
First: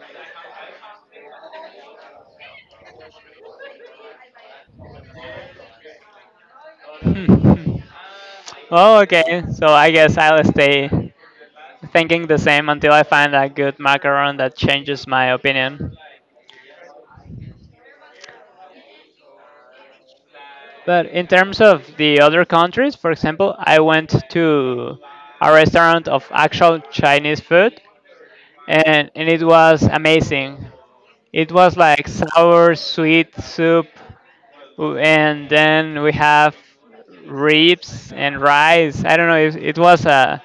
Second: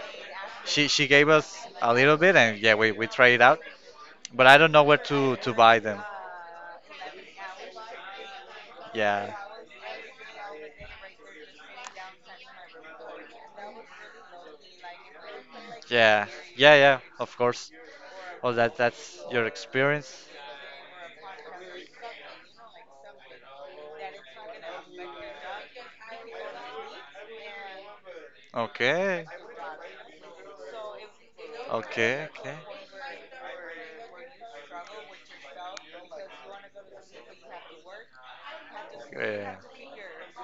Speaker 1: she gave us a little bit, and yeah, we tried it out. But I don't know where to buy them.
Speaker 2: hmm. Oh,
Speaker 1: Yeah.
Speaker 2: okay. So I guess I'll stay thinking the same until I find a good macaron that changes my opinion.
Speaker 1: Yeah. Yeah, yeah, of course. Oh, that's your experience.
Speaker 2: But in terms of the other countries, for example, I went to a restaurant of actual Chinese food,
Speaker 1: Okay.
Speaker 2: and it was amazing. It was like
Speaker 1: Okay, okay.
Speaker 2: sour, sweet soup, and then we have ribs and rice. I don't know
Speaker 1: Yeah.
Speaker 2: if it was a.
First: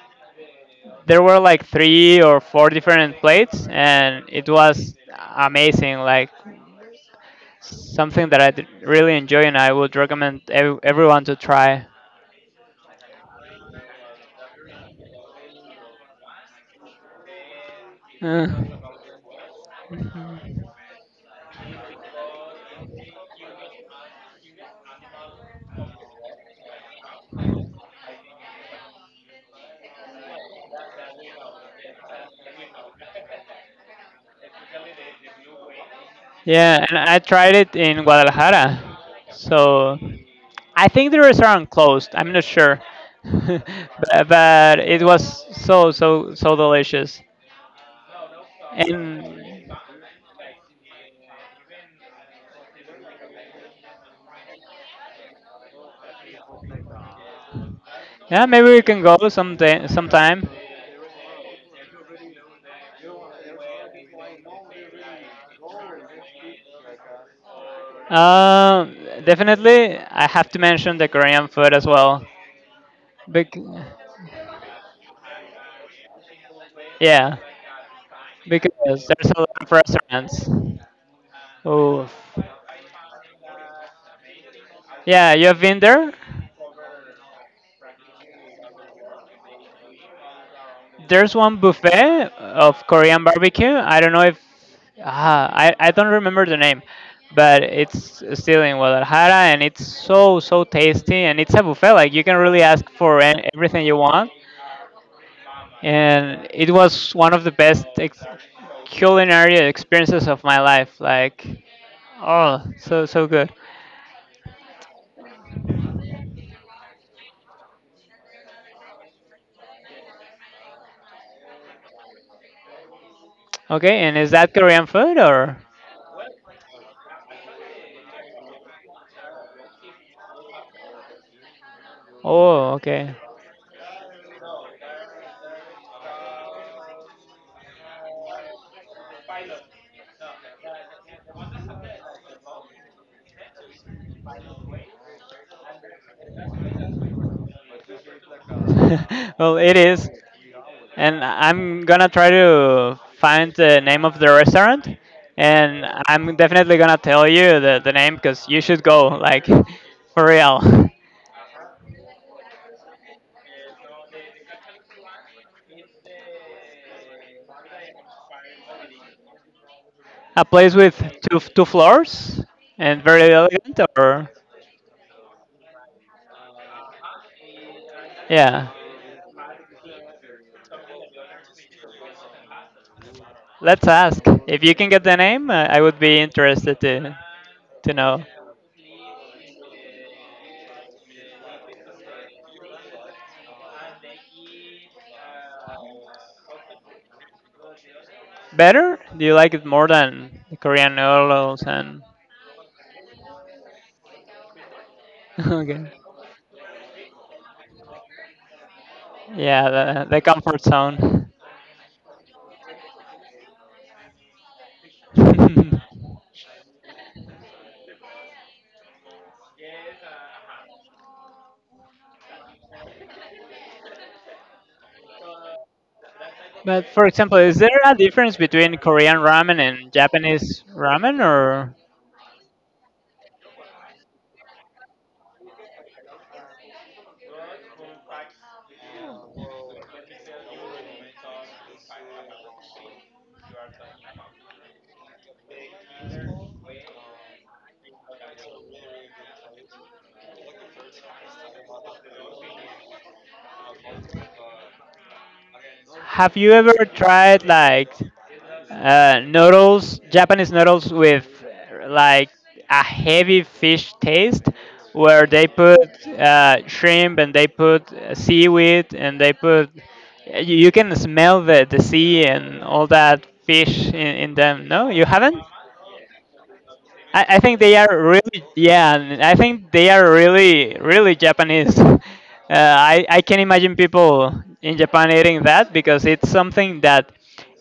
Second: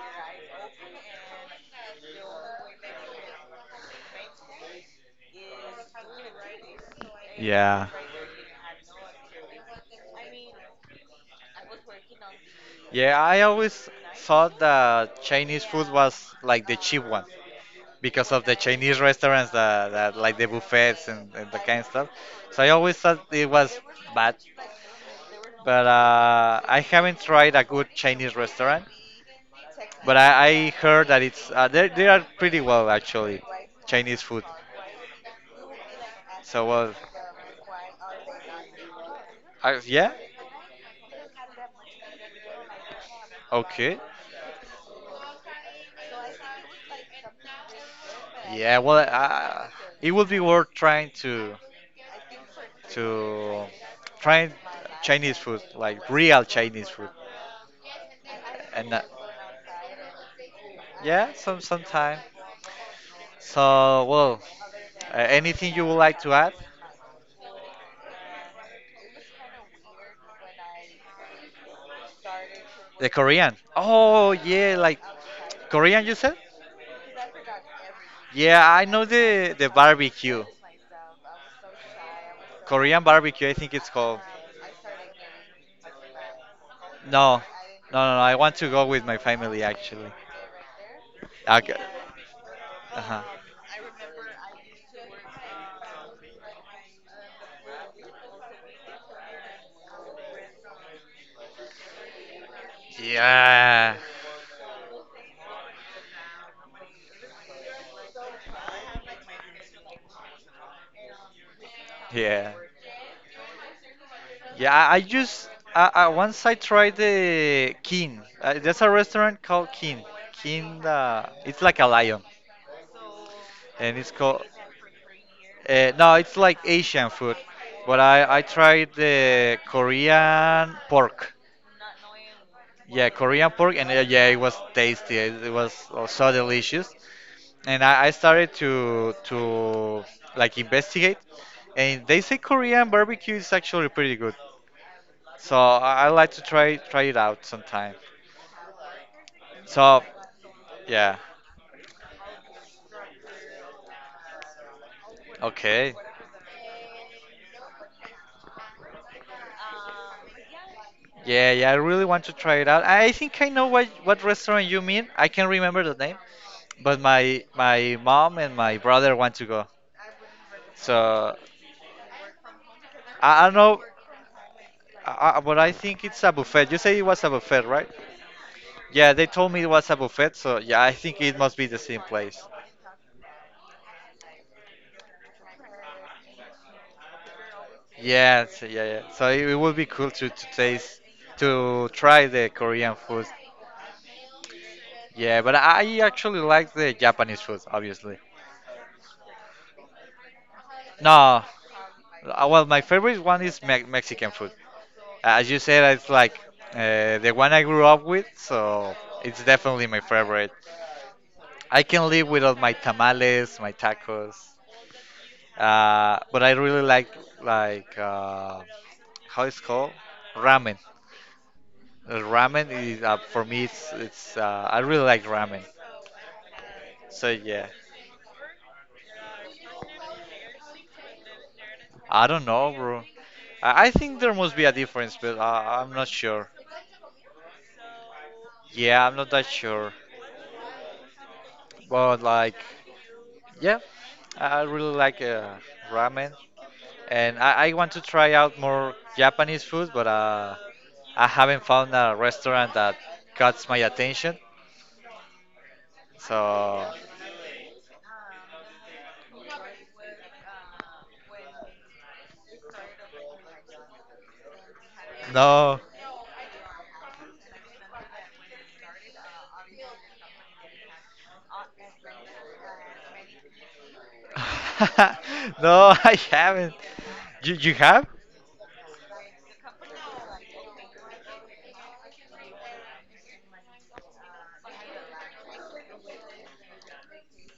Speaker 2: There were like three or four different plates, and it was amazing. Like
Speaker 1: Yeah.
Speaker 2: something that really enjoy, and I would recommend everyone to try.
Speaker 1: Yeah, I always thought that Chinese food was like the cheap one, because of
Speaker 2: Uh.
Speaker 1: the Chinese restaurants that like the buffets and the kind of stuff. So I always thought it was bad, but I haven't tried a good Chinese restaurant. But I heard that it's they are pretty well actually Chinese food. So
Speaker 2: Yeah,
Speaker 1: well,
Speaker 2: and I tried it in Guadalajara.
Speaker 1: I,
Speaker 2: So
Speaker 1: yeah,
Speaker 2: I think the restaurant closed. I'm not sure. but,
Speaker 1: okay.
Speaker 2: but it was so so so delicious.
Speaker 1: Yeah, well,
Speaker 2: And
Speaker 1: it would be worth trying to to try Chinese food, like real Chinese food,
Speaker 2: yeah, maybe we
Speaker 1: and
Speaker 2: can go someday sometime.
Speaker 1: yeah, some sometime. So, well, anything you would like to add?
Speaker 2: Um, Definitely I have to mention the Korean food as well.
Speaker 1: The Korean.
Speaker 2: Bec-
Speaker 1: Oh yeah, like Korean you said?
Speaker 2: yeah,
Speaker 1: Yeah,
Speaker 2: because
Speaker 1: I know
Speaker 2: there's a lot
Speaker 1: the
Speaker 2: of restaurants.
Speaker 1: barbecue.
Speaker 2: Oof.
Speaker 1: Korean barbecue, I think it's called.
Speaker 2: Yeah, you have been there?
Speaker 1: No, no, no, no. I want to go with my family actually.
Speaker 2: There's one
Speaker 1: Okay.
Speaker 2: buffet of
Speaker 1: Uh
Speaker 2: Korean
Speaker 1: huh.
Speaker 2: barbecue. I don't know if ah, I don't remember the name, but it's still in Guadalajara and it's so so tasty and it's a buffet like you can really ask for everything you
Speaker 1: Yeah.
Speaker 2: want, and it was one of the best culinary experiences of my life. Like
Speaker 1: Yeah.
Speaker 2: oh, so so good.
Speaker 1: Yeah, I just I once I tried the King. There's a restaurant called King. King, it's like a lion, and
Speaker 2: Okay,
Speaker 1: it's
Speaker 2: and is
Speaker 1: called.
Speaker 2: that Korean food or?
Speaker 1: No, it's like Asian food, but I tried the Korean pork.
Speaker 2: Oh,
Speaker 1: Yeah,
Speaker 2: okay.
Speaker 1: Korean pork, and yeah, it was tasty. It was oh, so delicious. And I started to like investigate, and they say Korean barbecue is actually pretty good. So I like to try it out sometime.
Speaker 2: Well, it
Speaker 1: So
Speaker 2: is.
Speaker 1: yeah,
Speaker 2: And I'm gonna try to find the name of the restaurant, and
Speaker 1: okay,
Speaker 2: I'm definitely gonna tell you the name because you should go like for real.
Speaker 1: yeah, yeah. I really want to try it out. I think I know what restaurant you mean. I can remember the name, but my mom and my brother want to go.
Speaker 2: A place with
Speaker 1: So
Speaker 2: two two floors and very
Speaker 1: I don't
Speaker 2: elegant,
Speaker 1: know,
Speaker 2: or
Speaker 1: but I think it's a buffet. You say it was a buffet, right?
Speaker 2: yeah.
Speaker 1: Yeah, they told me it was a buffet, so yeah, I think it must be the same place.
Speaker 2: Let's ask if you can get the name. I would be interested to know.
Speaker 1: Yeah, so yeah, yeah. So it would be cool to taste, to try the Korean food. Yeah, but I actually like the Japanese food, obviously.
Speaker 2: Better? Do you like it more than the Korean
Speaker 1: No,
Speaker 2: noodles and
Speaker 1: well, my favorite one is me Mexican food. As you
Speaker 2: okay?
Speaker 1: said, it's like the one I grew up with, so it's
Speaker 2: Yeah,
Speaker 1: definitely my
Speaker 2: the
Speaker 1: favorite.
Speaker 2: comfort zone.
Speaker 1: I can live without my tamales, my tacos, but I really like like. How it's called ramen. Ramen is for me. It's it's. I really like ramen.
Speaker 2: But for
Speaker 1: So
Speaker 2: example, is
Speaker 1: yeah,
Speaker 2: there a difference between Korean ramen and Japanese ramen, or
Speaker 1: I don't know, bro. I think there must be a difference, but I'm not sure. Yeah, I'm not that sure. But like, yeah, I really like ramen, and I want to try out more Japanese food, but I haven't found a restaurant that catches my attention.
Speaker 2: have
Speaker 1: So
Speaker 2: you ever tried like noodles, Japanese noodles with like a heavy fish taste, where they put
Speaker 1: no.
Speaker 2: shrimp and they put seaweed and they put you can smell the sea and all that fish in them. No, you haven't.
Speaker 1: No, I haven't.
Speaker 2: I
Speaker 1: You
Speaker 2: think they
Speaker 1: you
Speaker 2: are
Speaker 1: have?
Speaker 2: really, yeah, and I think they are really really japanese I can imagine people in japan eating that because it's something that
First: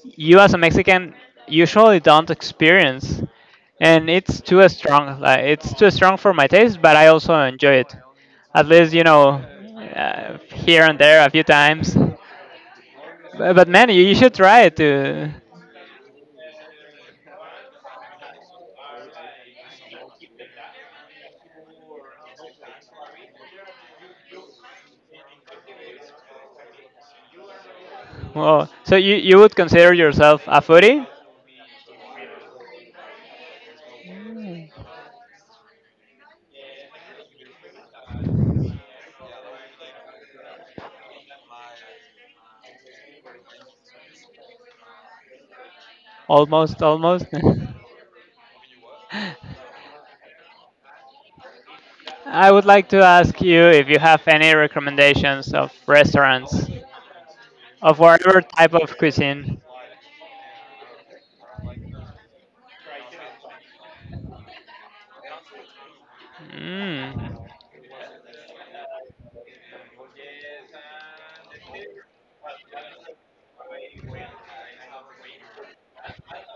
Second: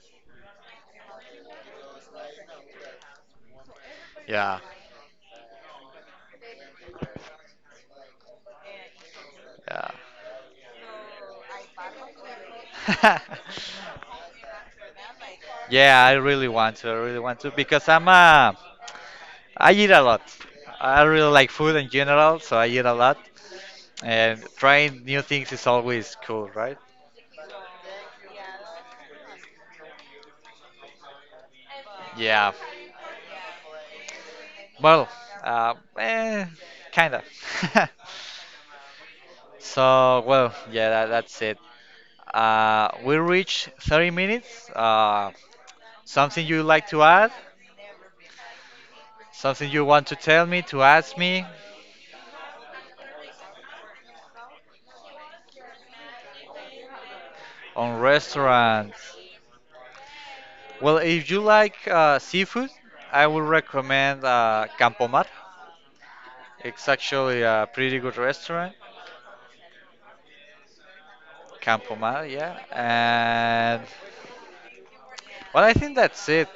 Speaker 2: you as a mexican usually don't experience, and it's
Speaker 1: Yeah.
Speaker 2: too strong, like it's too strong for my taste but I also enjoy it, at least
Speaker 1: Yeah.
Speaker 2: here and there a few times but man you should try it to.
Speaker 1: Yeah, I really want to. I really want to because I'm a I eat a lot. I really like food in general, so I eat a lot. And trying new things is always cool, right?
Speaker 2: Well so you would consider yourself a foodie.
Speaker 1: Yeah. Well, uh, eh, kinda. So, well, yeah, that's it. We reached 30 minutes. Something you
Speaker 2: Almost,
Speaker 1: like to
Speaker 2: almost.
Speaker 1: add? Something you want to tell me, to ask me
Speaker 2: I would like to ask you if you have any recommendations of restaurants
Speaker 1: on
Speaker 2: of whatever type of
Speaker 1: restaurants?
Speaker 2: cuisine.
Speaker 1: Well, if you like seafood, I would recommend Campomar. It's
Speaker 2: Mm.
Speaker 1: actually a pretty good restaurant. Campomar, yeah. And well, I think that's it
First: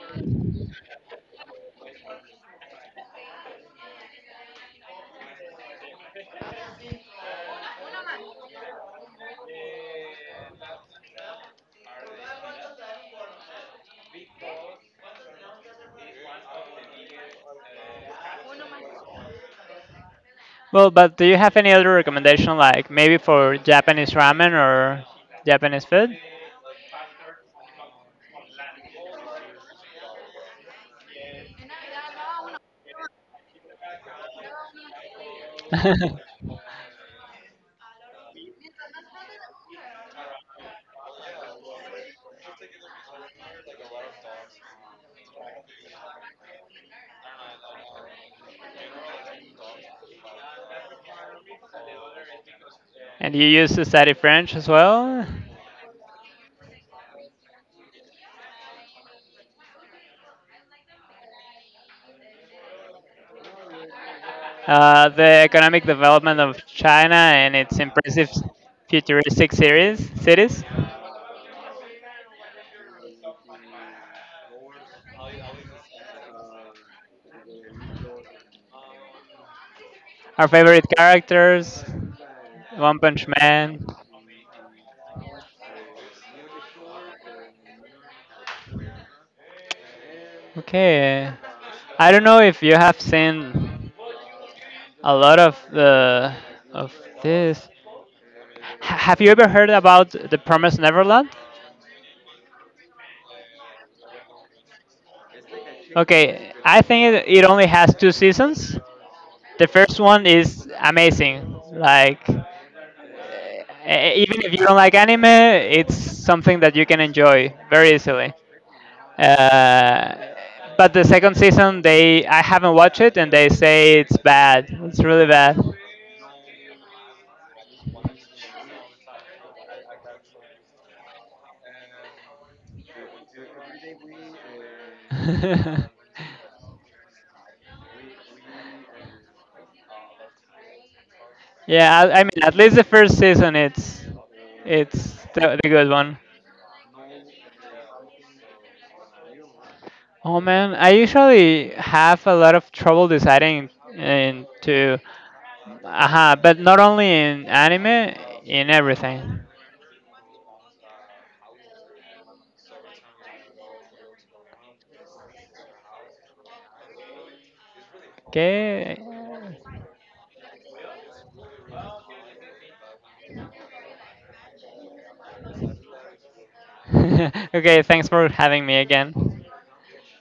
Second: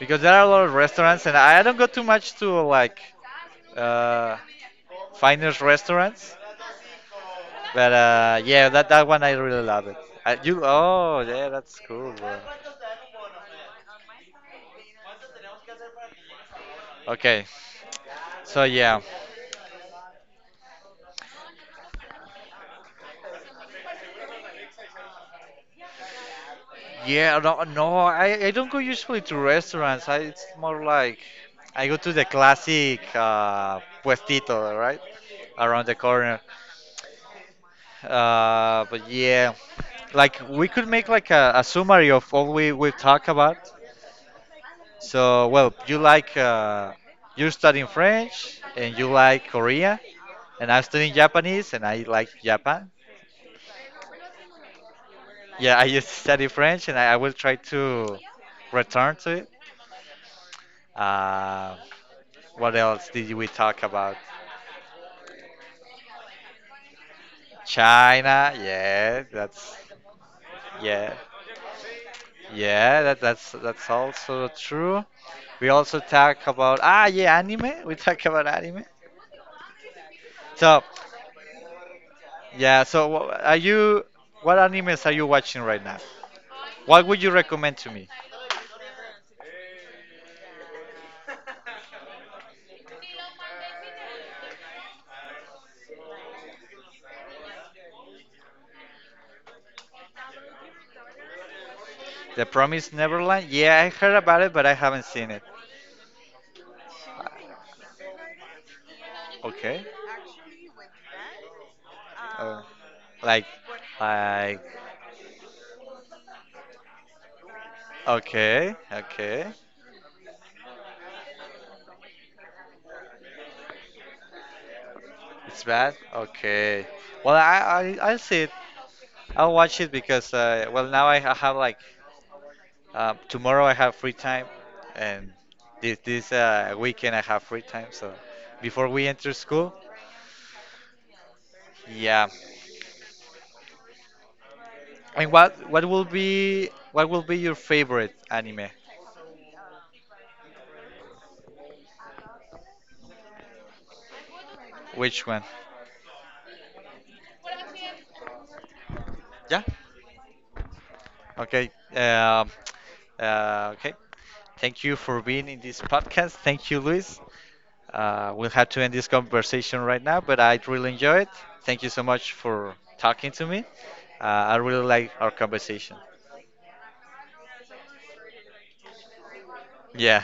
Speaker 1: because there are a lot of restaurants, and I don't go too much to like uh, finest restaurants. But yeah, that that one I really love it. You oh yeah, that's cool, bro. Okay, so yeah,
Speaker 2: Well, but do you have any other recommendation, like maybe for Japanese ramen or Japanese food?
Speaker 1: yeah, no, no, I don't go usually to restaurants. I, it's more like I go to the classic puestito, right, around the corner. But yeah, like we could make like a summary of all we talk about. So, well, you like you're studying French and you like Korea, and I'm studying Japanese and I like Japan.
Speaker 2: And you used to study French as well.
Speaker 1: Yeah, I used to study French and I will try to return to it. Uh, what else did we talk about?
Speaker 2: The economic development of China and its impressive
Speaker 1: China, yeah,
Speaker 2: futuristic
Speaker 1: that's
Speaker 2: series cities.
Speaker 1: yeah, yeah, that, that's also true. We also talk about ah yeah, anime. We talk about anime.
Speaker 2: Our
Speaker 1: So.
Speaker 2: favorite characters,
Speaker 1: Yeah,
Speaker 2: One
Speaker 1: so
Speaker 2: Punch
Speaker 1: are
Speaker 2: Man.
Speaker 1: you what animes are you watching right now? What would you recommend to me?
Speaker 2: Okay. I don't know if you have seen a lot of the of this. Have you ever heard about The Promised Neverland?
Speaker 1: The Promised Neverland? Yeah, I heard about it, but I haven't seen it.
Speaker 2: Okay, I think
Speaker 1: Uh,
Speaker 2: it only has two seasons. The
Speaker 1: Okay.
Speaker 2: first one is amazing. Like
Speaker 1: Uh, like,
Speaker 2: even if
Speaker 1: like,
Speaker 2: you don't like anime, it's something that you can enjoy very easily.
Speaker 1: okay, okay.
Speaker 2: Uh, but the second season, they I haven't watched it, and they say it's bad. It's really bad.
Speaker 1: It's bad? Okay. Well, I'll see it. I'll watch it because, well, now I have like um, tomorrow I have free time, and this weekend I have free time. So before we enter school,
Speaker 2: Yeah, I
Speaker 1: yeah.
Speaker 2: mean, at least the first season, it's
Speaker 1: And
Speaker 2: the good one.
Speaker 1: what will be your favorite anime?
Speaker 2: Oh man, I usually have a lot of trouble deciding
Speaker 1: Which one?
Speaker 2: but not only in anime, in everything.
Speaker 1: Yeah. Okay. Okay. Thank you for being in this podcast. Thank you, Luis. We'll have to end
Speaker 2: Okay.
Speaker 1: this conversation right now, but I really enjoy it. Thank you so much for talking to me. I really like our conversation.
Speaker 2: Okay, thanks for having me again.
Speaker 1: Yeah.